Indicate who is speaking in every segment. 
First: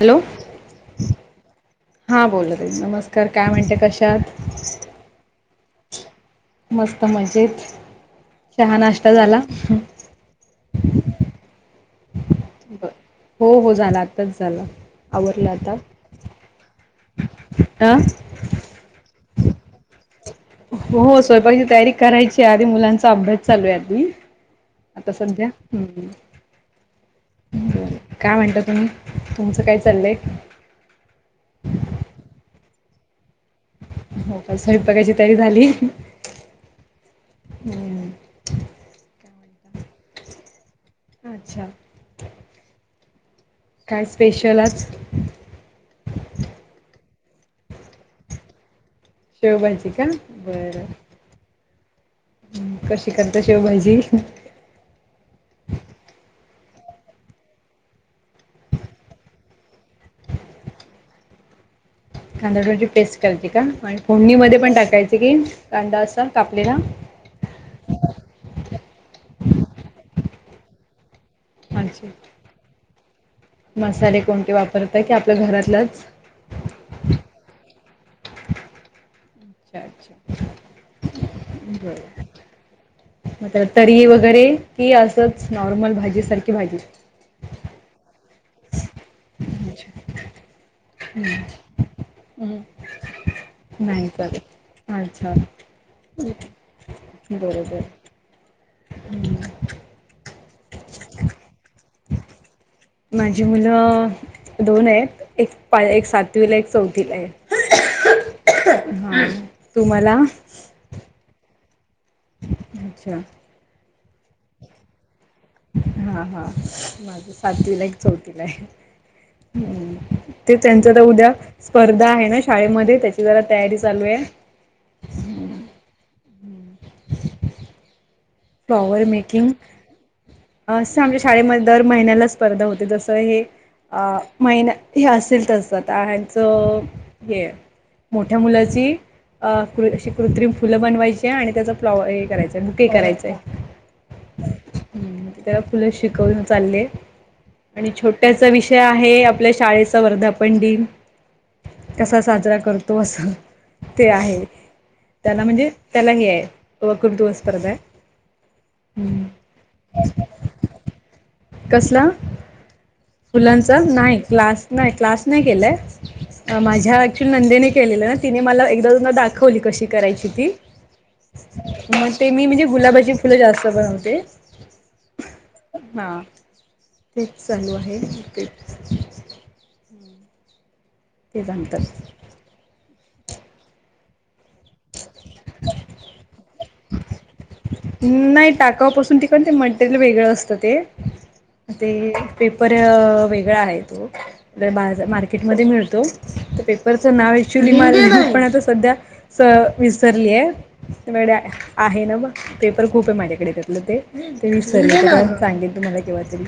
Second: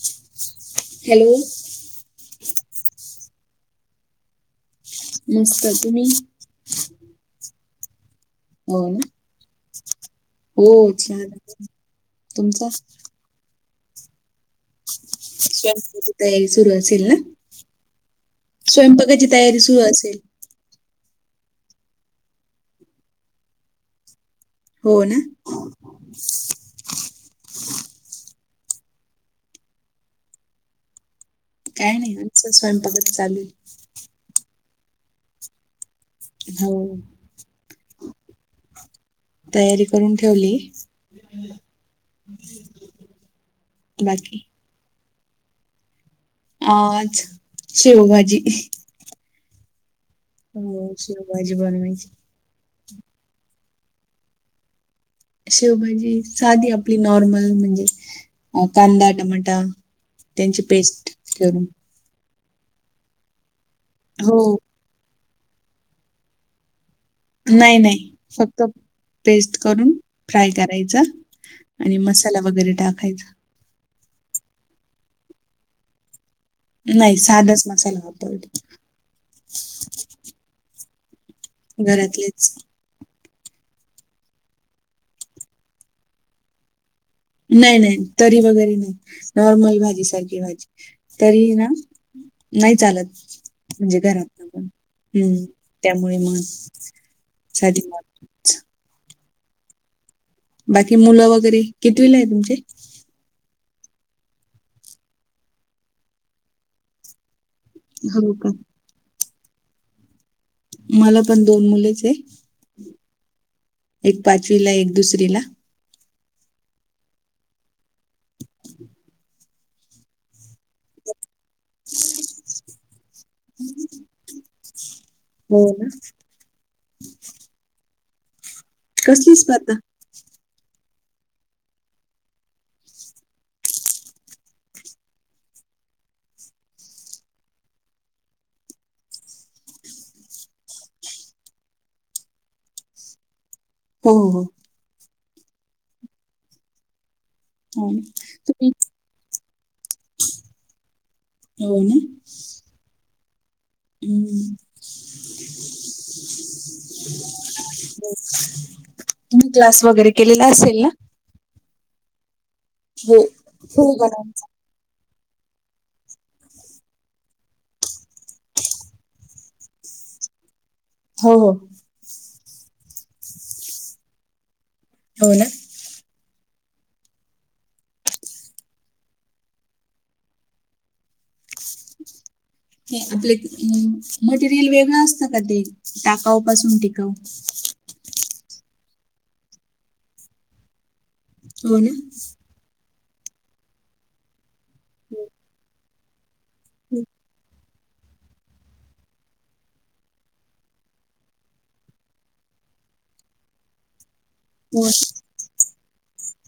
Speaker 1: Hello.
Speaker 2: Hello.
Speaker 1: हा, बोला ताई, नमस्कार काय म्हणता? कशा आहात?
Speaker 2: मस्त, तुम्ही?
Speaker 1: मस्त मजेत, चहा
Speaker 2: हो ना
Speaker 1: नाश्ता झाला?
Speaker 2: हो, छान तुमचा
Speaker 1: बर हो हो झालं आत्ताच झालं आवरलं आता.
Speaker 2: स्वयंपाकाची तयारी सुरू असेल ना
Speaker 1: अ
Speaker 2: स्वयंपाकाची तयारी सुरू असेल
Speaker 1: हो स्वयंपाची तयारी करायची आधी मुलांचा अभ्यास चालू आहे आधी
Speaker 2: हो
Speaker 1: आता
Speaker 2: ना
Speaker 1: सध्या हम्म काय म्हणता तुम्ही तुमचं काय चाललंय?
Speaker 2: काय नाही आचं स्वयंपकत चालु
Speaker 1: हो काय स्वयंपाक ची तयारी झाली.
Speaker 2: हो.
Speaker 1: हम्म.
Speaker 2: तयारी करून ठेवली.
Speaker 1: अच्छा
Speaker 2: [inaudible]
Speaker 1: काय
Speaker 2: बाकी
Speaker 1: स्पेशल आज
Speaker 2: आज, शेवभाजी
Speaker 1: शेवभाजी का? बरं
Speaker 2: हो शेवभाजी बनवायची.
Speaker 1: कशी करता शेवभाजी?
Speaker 2: शेवभाजी साधी आपली नॉर्मल म्हणजे कांदा टमाटा त्यांची पेस्ट करून.
Speaker 1: कांदा भजीची पेस्ट करायची का आणि
Speaker 2: हो
Speaker 1: फोंडणीमध्ये पण टाकायचे की कांदा असा कापलेला?
Speaker 2: नाही नाही, फक्त पेस्ट करून फ्राय करायच. आणि
Speaker 1: अच्छा
Speaker 2: मसाला वगैरे टाकायच.
Speaker 1: मसाले कोणते वापरतात की आपल्या घरातलंच?
Speaker 2: नाही साधच मसाला वापरतो.
Speaker 1: अच्छा, अच्छा
Speaker 2: घरातलीच
Speaker 1: म तरी वगैरे की असंच नॉर्मल भाजीसारखी भाजी
Speaker 2: नाही, नाही तरी वगैरे नाही नॉर्मल
Speaker 1: अच्छा
Speaker 2: भाजी सारखी भाजी तरी
Speaker 1: हम्म.
Speaker 2: ना नाही चालत म्हणजे
Speaker 1: नाही
Speaker 2: घरातलं पण,
Speaker 1: चालेल अच्छा
Speaker 2: हम्म त्यामुळे मग
Speaker 1: बरोबर
Speaker 2: साडी मॉल
Speaker 1: [inaudible]
Speaker 2: बाकी मुलं वगैरे कितवील आहे तुमचे?
Speaker 1: माझी मुलं अ, दोन आहेत एक पा एक सातवीला एक चौथीला आहे.
Speaker 2: हो का
Speaker 1: ह. तुम्हाला?
Speaker 2: मला पण दोन मुलेच आहे.
Speaker 1: अच्छा
Speaker 2: एक पाचवी ला एक दुसरी ला.
Speaker 1: हा हा माझ सातवीलाय क चौथीलाय् ते त्यांच तर उद्या स्पर्धा आहे, ना शाळेमध्ये त्याची जरा तयारी चालू आहे.
Speaker 2: हो. ना
Speaker 1: फ्लॉवर
Speaker 2: कसली
Speaker 1: मेकिंग
Speaker 2: स्पर्धा
Speaker 1: असं आमच्या शाळेमध्ये दर महिन्याला स्पर्धा होते जसं हे अ महिना हे असेल तस आता हचं हे मोठ्या मुलाची अ क अशी कृत्रिम फुलं बनवायची आणि त्याच फ्लॉवर हे करायच ते करायचंय.
Speaker 2: हो हो
Speaker 1: त्याला फुलं शिकवून चालले.
Speaker 2: हो हो
Speaker 1: आणि
Speaker 2: ना
Speaker 1: छोट्याचा
Speaker 2: तुम्ही
Speaker 1: विषय आहे. आपल्या शाळेचा वर्धापन दिन
Speaker 2: हो ना
Speaker 1: कसा साजरा करतो असं ते आहे,
Speaker 2: हम्म.
Speaker 1: त्याला म्हणजे त्याला हे आहे वकृत्व स्पर्धा
Speaker 2: तुम्ही क्लास वगैरे केलेला असेल ना
Speaker 1: कसला
Speaker 2: हो
Speaker 1: फुलांचा
Speaker 2: हो
Speaker 1: नाही
Speaker 2: बनवायचा
Speaker 1: क्लास नाही क्लास नाही केलंय माझ्या ऍक्च्युअली नंदेने केलेल्या ना तिने मला एकदा दाखवली कशी करायची ती
Speaker 2: हो हो
Speaker 1: मग ते मी म्हणजे गुलाबाची फुलं जास्त बनवते.
Speaker 2: हो ना
Speaker 1: हा तेच चालू आहे के ते सांगतात.
Speaker 2: हे आपलं मटेरियल वेगळं असतं का ते टाकाव पासून टिकाव.
Speaker 1: नाही टाकापासून ठिकण ते मटेरियल वेगळं असतं ते..
Speaker 2: हो ना
Speaker 1: ते पर वेगळा आहे तो बाजार मार्केटमध्ये मिळतो पेपरचं नाव मला आपण आता सध्या विसरलीय व आहे ना बघ पेपर खूप आहे माझ्याकडे घेतलं ते ते मी
Speaker 2: हो.
Speaker 1: सर सांगेन तुम्हाला केव्हा तरी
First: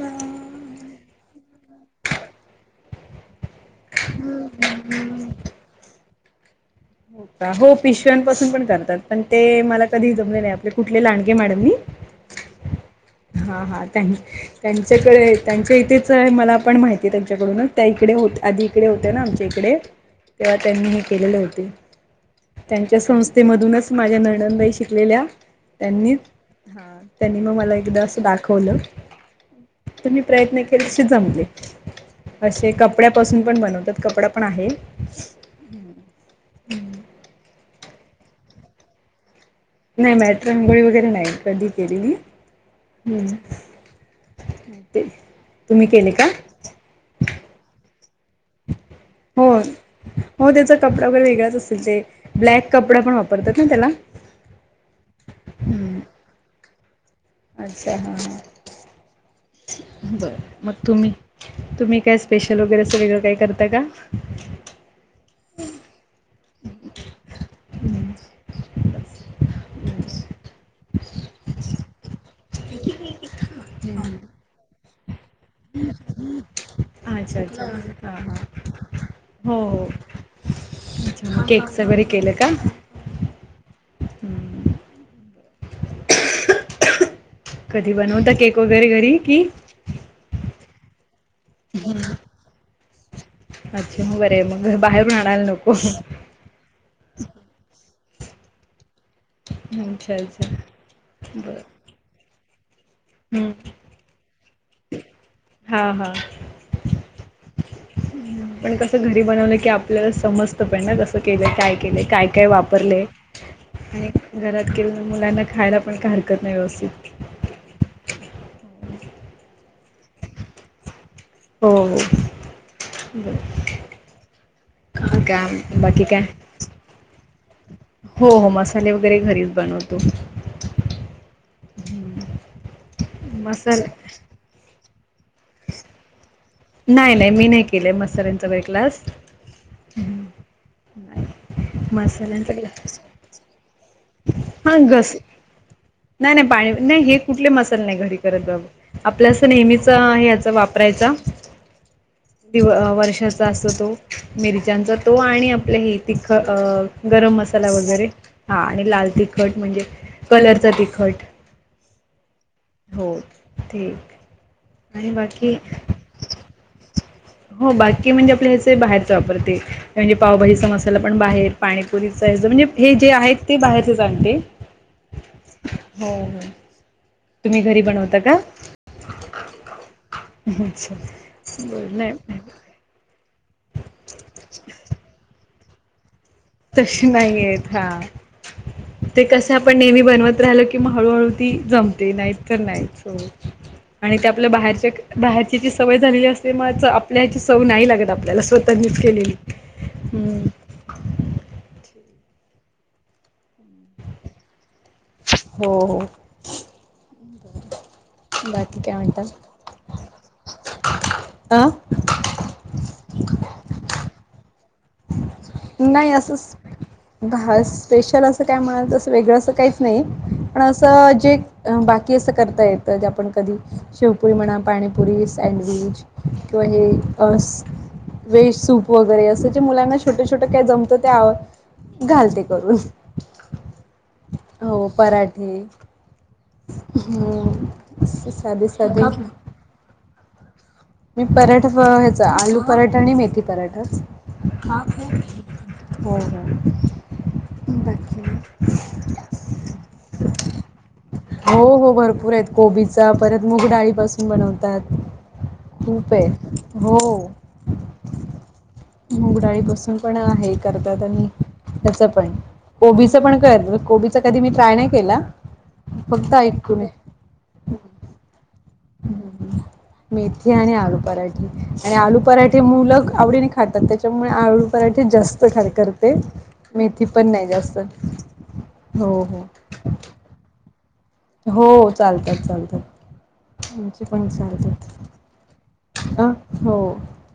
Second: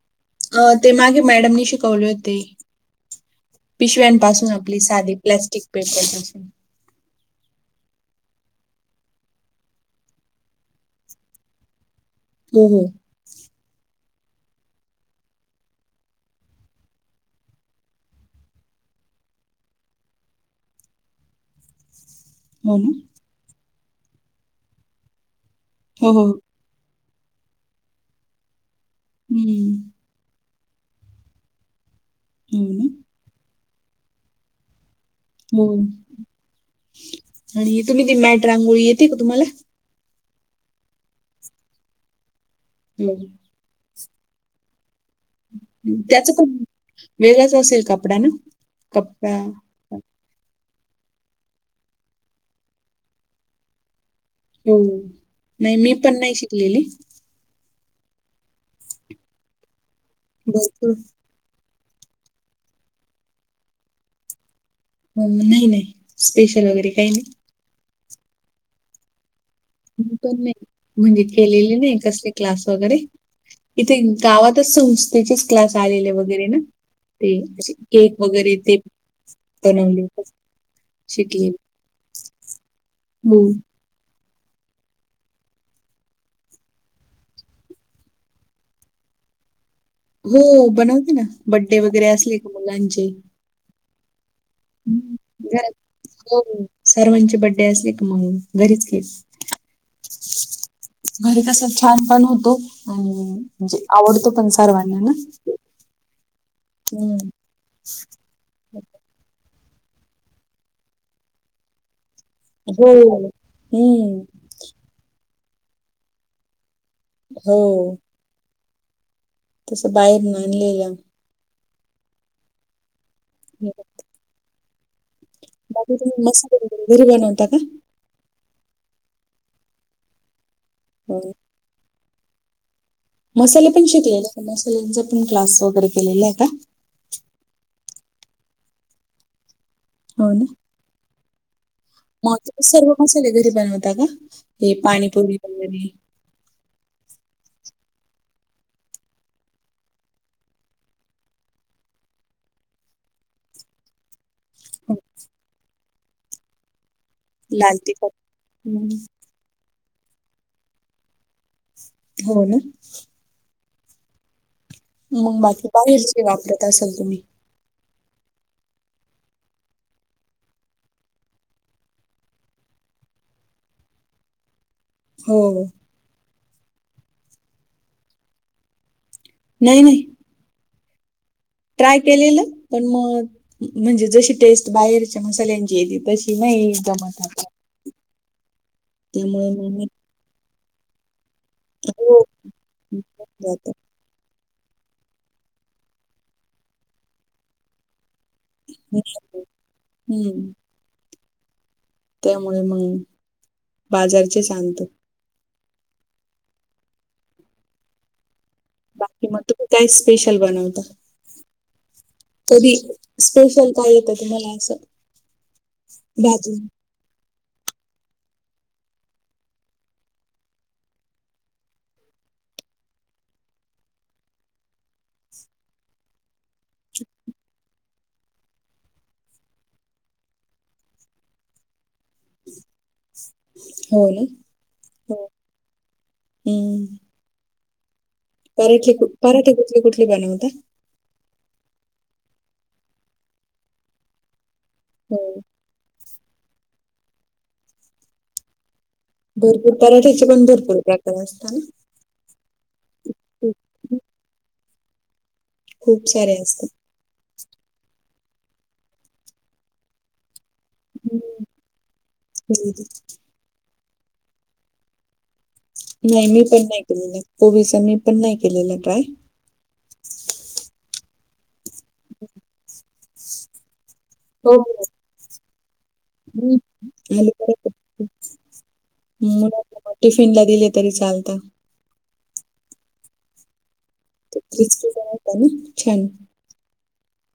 Speaker 1: ह
Speaker 2: अ ते मागे मॅडमनी शिकवले होते पिशव्यांपासून आपली साधी प्लास्टिक पेपर अस
Speaker 1: हो का हो पिशव्यांपासून पण करतात पण ते मला कधी जमले नाही आपले कुठले लांडगे मॅडमनी
Speaker 2: होम् हो
Speaker 1: हा हा त त्यांच्याकडे त्यांच्या इथेच आहे मला पण माहिती त्यांच्याकडून त्या इकडे होते आधी इकडे होते ना आमच्या इकडे तेव्हा त्यांनी हे केलेले होते
Speaker 2: हो ना
Speaker 1: त्यांच्या संस्थेमधूनच माझ्या नणदाई शिकलेल्या
Speaker 2: हो
Speaker 1: त्यांनी
Speaker 2: हो
Speaker 1: हा त्यांनी मग मला एकदा असं दाखवलं
Speaker 2: हम्म
Speaker 1: तुम म्ही प्रयत्न केलसे जमले
Speaker 2: हो
Speaker 1: असे
Speaker 2: ना
Speaker 1: कपड्यापासून पण बनवतात कपडा पण आहे
Speaker 2: हो आणि तुम्ही ती मॅट रांगोळी येते का तुम्हाला
Speaker 1: नाही मॅट्र रंगोळी वगैरे नाही कधी केलेली्
Speaker 2: हो
Speaker 1: अ ते तुम्ही केले का
Speaker 2: त्याच पण वेगळाच असेल कपडा ना कपडा
Speaker 1: होर हो त्याचा कपडा वगैरे वेगळाच असेल ते ब्लॅक कपडा पण वापरतात ना त्याला
Speaker 2: हो नाही मी
Speaker 1: हम्म
Speaker 2: पण नाही शिकलेली
Speaker 1: अच्छा हा हा बरं मग
Speaker 2: भरपूर
Speaker 1: तुम्ही तुम्ही काय स्पेशल वगैरे असं वेगळं काही करता का
Speaker 2: नाही नाही स्पेशल वगैरे काही नाही म पण नाही म्हणजे केलेले नाही कसले क्लास वगैरे इथे गावातच संस्थेचे क्लास आलेला वगैरे ना ते
Speaker 1: अच्छा अच्छा हां
Speaker 2: केक
Speaker 1: हां
Speaker 2: वगैरे ते हो
Speaker 1: ् केक्स वगैरे केलं का
Speaker 2: होम
Speaker 1: कधी बनवता केक वगैरे घरी की
Speaker 2: हो बनवते ना बड्डे वगैरे असले का मुलांचे
Speaker 1: अच्छा म बरं आहे मग बाहेरून
Speaker 2: हम्म.
Speaker 1: आणायला नको
Speaker 2: घरात हो सर्वांचे बड्डे असले की मग घरीच केस
Speaker 1: अच्छा अच्छा
Speaker 2: घरी
Speaker 1: बर
Speaker 2: कसं छान पण होतो आणि म्हणजे आवडतो पण करन ना हम्म
Speaker 1: आपण कस घरी बनवलं की आपल्याला समजत पण ना कसं केलंय काय केलंय काय काही
Speaker 2: हो
Speaker 1: वापरले आणि
Speaker 2: हम्म
Speaker 1: घरात केवळ मुलांना खायला पण काही हरकत नाही व्यवस्थित
Speaker 2: हो तस बाहेरन आणलेल्या
Speaker 1: हो बर काय
Speaker 2: बाकी
Speaker 1: काय
Speaker 2: तुम्ही मसाले वगैरे घरी बनवता का?
Speaker 1: हो हो मसाले वगैरे घरीच बनवतो
Speaker 2: हो मसाले पण शिकलेले आहेत मसाल्यांचा पण क्लास वगैरे केलेला आहे का?
Speaker 1: नाही नाही मी नाही केले मसाल्यांचा वगैरे क्लास
Speaker 2: हो ना
Speaker 1: नाही.
Speaker 2: मग
Speaker 1: मसाल्यांचा
Speaker 2: सर्व
Speaker 1: ग्लास
Speaker 2: मसाले घरी बनवता का हे
Speaker 1: हा घस
Speaker 2: पाणीपुरी वगैरे
Speaker 1: नाही नाही पाणी नाही हे कुठले मसाल नाही घरी करत ग आपल्या असं नेहमीच याचा वापरायचा दिव वर्षाचा असतो तो मिरच्यांचा
Speaker 2: हो,
Speaker 1: तो आणि आपलं हे तिख गरम मसाला
Speaker 2: लाल
Speaker 1: वगैरे
Speaker 2: तिखट.
Speaker 1: हा आणि
Speaker 2: हं.
Speaker 1: लाल तिखट म्हणजे कलरचा तिखट
Speaker 2: हो ना
Speaker 1: हो ते एक
Speaker 2: मग बाकी काय बाहेरचे वापरत असाल तुम्ही
Speaker 1: हो बाकी म्हणजे आपल्या ह्याचे बाहेरच वापरते म्हणजे पावभाजीचा मसाला पण बाहेर पाणीपुरीचा म्हणजे हे जे आहेत ते बाहेरचे च आणते
Speaker 2: हो
Speaker 1: हो हो तुम्ही घरी बनवता का?
Speaker 2: नाही नाही
Speaker 1: अच्छा बर
Speaker 2: ट्राय
Speaker 1: नाही
Speaker 2: केलेलं पण मग म्हणजे जशी टेस्ट बाहेरच्या मसाल्यांची येते तशी नाही
Speaker 1: तशी
Speaker 2: जमत
Speaker 1: नाही
Speaker 2: आता.
Speaker 1: येत हा ते
Speaker 2: त्यामुळे
Speaker 1: कस
Speaker 2: मग
Speaker 1: आपण
Speaker 2: मी
Speaker 1: नेहमी बनवत राहिलो कि मग हळूहळू ती जमते
Speaker 2: हो.
Speaker 1: नाहीत तर नाहीच हो
Speaker 2: जातं.
Speaker 1: आणि ते आपल्या बाहेरच्या एक बाहेरची जी सवय झालेली असते मग आपल्या ह्याची चव नाही लागत आपल्याला स्वतःनीच केलेली हम्म
Speaker 2: हं. त्यामुळे मग बाजारचीच आणतो
Speaker 1: हो हो बाकी काय म्हणता
Speaker 2: काही स्पेशल बनवता
Speaker 1: आं
Speaker 2: कधी स्पेशल काय येतं तुम्हाला असं
Speaker 1: नाही असं
Speaker 2: भाजी.
Speaker 1: भा स्पेशल असं काय म्हणा असं वेगळं असं काहीच नाही पण असं जे अ बाकी असं करता येत जे आपण कधी शेवपुरी म्हणा पाणीपुरी सँडविच किंवा हे अस वेज सूप वगैरे अस जे मुलांना छोटे छो छोटं काय जमत त्यावर घालते करून
Speaker 2: हो ने
Speaker 1: हो पराठे
Speaker 2: हम्
Speaker 1: हम
Speaker 2: पराठे पराठे कुठले कुठली बनवते
Speaker 1: मी पराठा ह्याचा आलू पराठा आणि मेथी पराठा
Speaker 2: हो.
Speaker 1: हो हो बाकी.
Speaker 2: भरपूर पराठ्याचे पण भरपूर व्याकरण असत ना?
Speaker 1: हो हो हो भरपूर आहेत कोबीचा परत
Speaker 2: खूप
Speaker 1: मग डाळीपसून बनवतात. खूप
Speaker 2: सारे
Speaker 1: आहेत
Speaker 2: असतात.
Speaker 1: हो मुगडाळी पासुन पण हे करतात आणि
Speaker 2: हं.
Speaker 1: ह्याच पण कोबीच करत कोबी. च कधी मी ट्राय नाही केला.
Speaker 2: नाही
Speaker 1: फक्त
Speaker 2: मी पण नाही
Speaker 1: ऐकून
Speaker 2: केलेलं कोबीच मी पण नाही केलेला ट्राय
Speaker 1: मेथी आणि आलू पराठे आणि आलू पराठे मुलं आवडीने खातात त्याच्यामुळे
Speaker 2: हो,
Speaker 1: आलू
Speaker 2: हो.
Speaker 1: पराठे जास्त खारे करते.
Speaker 2: हं.
Speaker 1: ते मेथी
Speaker 2: आलू
Speaker 1: पण नाही
Speaker 2: पराठे
Speaker 1: जास्त हो हो.
Speaker 2: टिफिन ला दिले तरी चालतात.
Speaker 1: हो चालतात चालतात आमचे पण
Speaker 2: ते क्रिस्पी पण होता ना छान.
Speaker 1: चालतात अ हो!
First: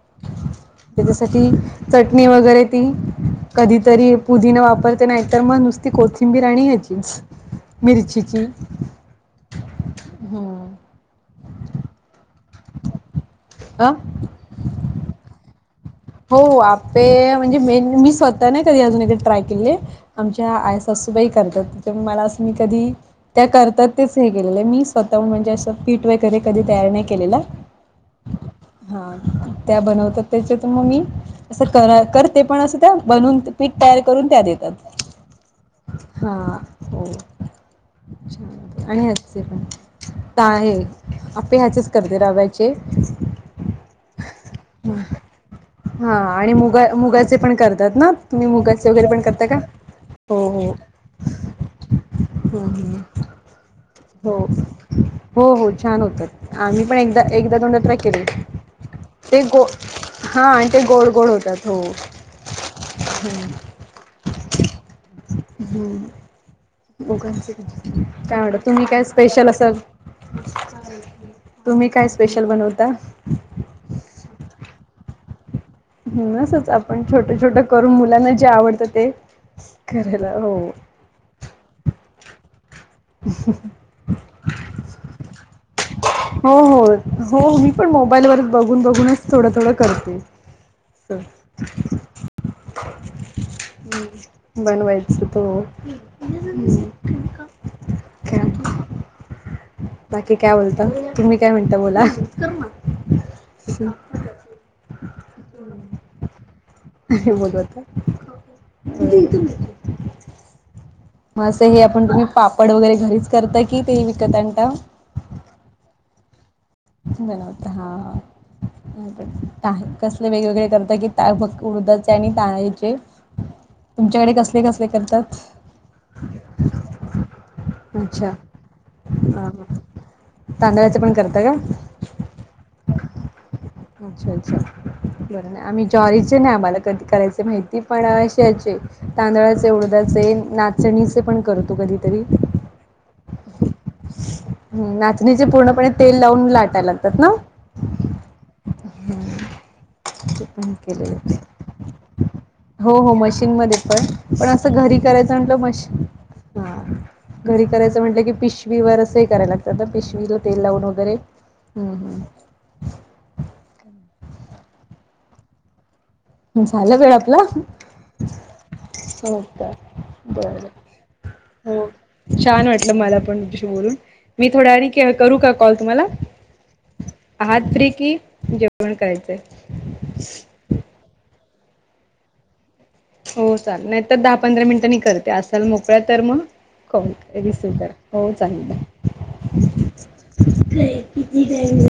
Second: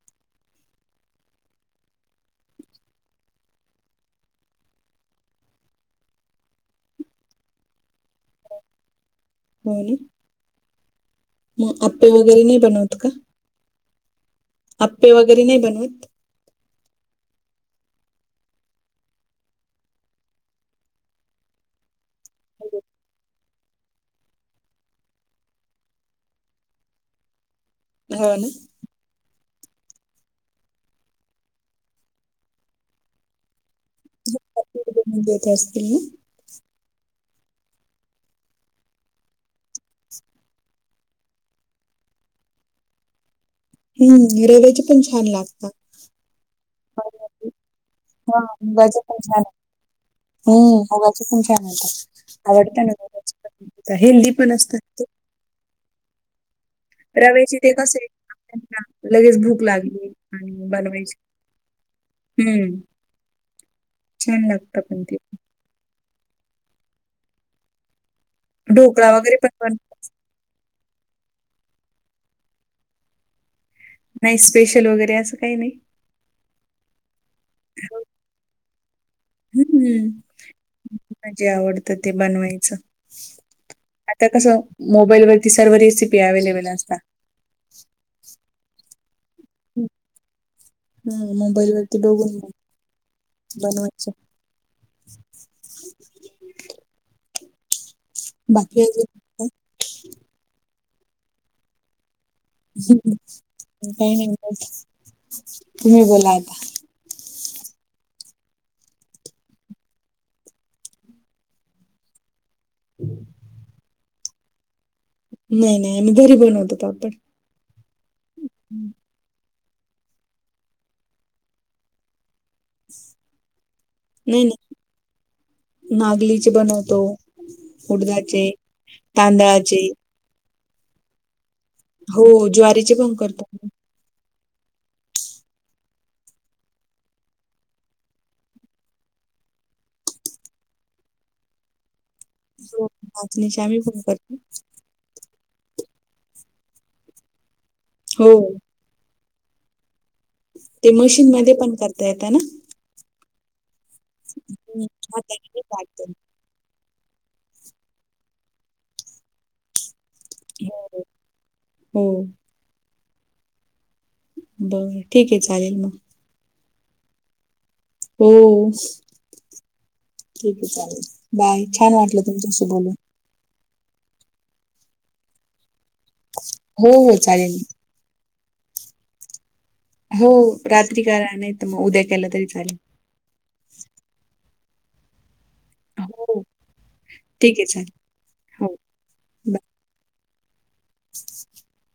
Speaker 2: [inaudible]
Speaker 1: त्याच्यासाठी चटणी वगैरे तीन कधीतरी पुदिना वापरते नाहीतर मग नुसती कोथिंबीर आणि ह्याचीच. मिरचीची.
Speaker 2: [unintelligible]
Speaker 1: हम्म!
Speaker 2: म आप्पे वगैरे नाही बनवत का?
Speaker 1: आ!
Speaker 2: आप्पे वगैरे नाही बनवत?
Speaker 1: हो आप्पे म्हणजे मे मी स्वतः नाही कधी अजून एक ट्राय केलेले आमच्या आई सासूबाई करतात त्यामुळं मला असं मी कधी त्या करतात तेच हे केलेले मी स्वतःहून म्हणजे असे पीठ वगैरे कधी तयार नाही केल्याल.
Speaker 2: न्हाय कळालं
Speaker 1: हां त्या बनवतात त्याच्यात मग मी असं कर करते पण असं त्या बनवून पीठ तयार करून त्या देतात,
Speaker 2: देत असतील ना
Speaker 1: हा हो. छान होतात आणि ह्याचे पण. [unintelligible] आप्पे ह्याचेच करते रव्याचे.
Speaker 2: हम्म रव्याचे पण छान लागतात.
Speaker 1: हा आणि मुगा मुगाचे पण करतात ना
Speaker 2: हा
Speaker 1: तुम्ही मुगाचे वगैरे पण करता का?
Speaker 2: हो आवाचे पण छान होतात
Speaker 1: हम्म
Speaker 2: आवडते ना
Speaker 1: हम्म.
Speaker 2: मुगाचे पण हेल्दी
Speaker 1: हो
Speaker 2: पण असतात ते.
Speaker 1: हो हो छान होतात आम्ही पण एकदा एकदा
Speaker 2: रव्याचे ते
Speaker 1: दोनदा ट्राय
Speaker 2: कसे
Speaker 1: केले
Speaker 2: आपल्याला लगेच
Speaker 1: ते
Speaker 2: भूक
Speaker 1: गो
Speaker 2: लागली
Speaker 1: हां आणि ते गोड
Speaker 2: बनवायची
Speaker 1: गोड होतात हो
Speaker 2: हम्म
Speaker 1: हम्म.
Speaker 2: छान लागतात पण ते.
Speaker 1: हम्म [unintelligible] तुम्ही काय
Speaker 2: ढोकळा वगैरे पण
Speaker 1: स्पेशल असं
Speaker 2: बनवतात
Speaker 1: तुम्ही काय स्पेशल बनवता?
Speaker 2: नाही स्पेशल वगैरे असं काही नाही.
Speaker 1: हम्म असच आपण छोटं छोटं करून मुलांना जे आवडतं ते
Speaker 2: हम्म
Speaker 1: करायला हो
Speaker 2: हम्म जे आवडतं ते बनवायचं.
Speaker 1: [unintelligible]
Speaker 2: आता कसं मोबाईलवरती सर्व रेसि
Speaker 1: हो हो हो मी पण मोबाईलवरच बघून बघूनच थोडं थोडं करते.
Speaker 2: ह बनवत जा.
Speaker 1: बनवायचं तो [unintelligible] काय
Speaker 2: बाकी आणि.
Speaker 1: बाकी काय बोलता? तुम्ही काय म्हणता बोला?
Speaker 2: काही नाही तुम्ही बोला आता?
Speaker 1: काय बोलू आता? [unintelligible] मग असं हे आपण तुम्ही पापड वगैरे घरीच करता की ते विकत आणता?
Speaker 2: नाही नाही आम्ही घरी बनवतो पापड
Speaker 1: बनवता हां हां. आम्हीपण [unintelligible] कसले वेगवेगळे करत की ता फक्त उडदाचे आणि तांदळीचे?
Speaker 2: नाही नाही मागलीचे बनवतो.
Speaker 1: अच्छा
Speaker 2: उडदाचे, तांदळाचे.
Speaker 1: तांदळाच पण करता का?
Speaker 2: हो ज्वारीचे पण करतो आम्ही.
Speaker 1: अच्छा अच्छा बरं आहे आम्ही ज्वारीचे नाही आम्हाला कधी करायच माहिती पण अ अशी याची तांदळाचे उडदचे नाचणीचे पण करतो कधी तरी
Speaker 2: हो नाचणीचे आम्ही पन करतो.
Speaker 1: ह नाचणीचे पूर्णपणे तेल लावून लाटायला लागतात ना?
Speaker 2: हो.
Speaker 1: [unintelligible] पण
Speaker 2: ते मशीन
Speaker 1: केलेले.
Speaker 2: मध्ये पण करता येत ना?
Speaker 1: हो हो मशीनमध्ये पण पण असं
Speaker 2: हम्म,
Speaker 1: घरी करायचं
Speaker 2: हाताने
Speaker 1: म्हटलं
Speaker 2: नाही
Speaker 1: मशी
Speaker 2: काढता
Speaker 1: हा घरी करायचं म्हटलं की पिशवीवर असं हे करायला लागतं ना पिशवीला तेल
Speaker 2: येत
Speaker 1: लावून
Speaker 2: हो
Speaker 1: वगैरे हम्म
Speaker 2: हो
Speaker 1: हम्म.
Speaker 2: बर ठीक आहे चालेल मग.
Speaker 1: झालं वेळ आपली?
Speaker 2: हो स
Speaker 1: हो का बर
Speaker 2: बाय
Speaker 1: हो
Speaker 2: छान वाटलं तुमच्याशी
Speaker 1: छान वाटलं
Speaker 2: बोलून
Speaker 1: मला पण बोलून मी थोड्या वेळाने करू का कॉल तुम्हाला?
Speaker 2: हो हो चालेल
Speaker 1: आट त्रीेकी जेवण करायचंय
Speaker 2: हो रात्री करा नाहीतर मग उद्या केला तरी चालेल.
Speaker 1: हो चाल नाही तर दहा पंधरा मिनिटंनी करते असाल मोकळ्या तर मग
Speaker 2: हो
Speaker 1: करून
Speaker 2: ठीक आहे
Speaker 1: रिसीव
Speaker 2: चालेल
Speaker 1: करा. हो चालेल
Speaker 2: बाय
Speaker 1: करा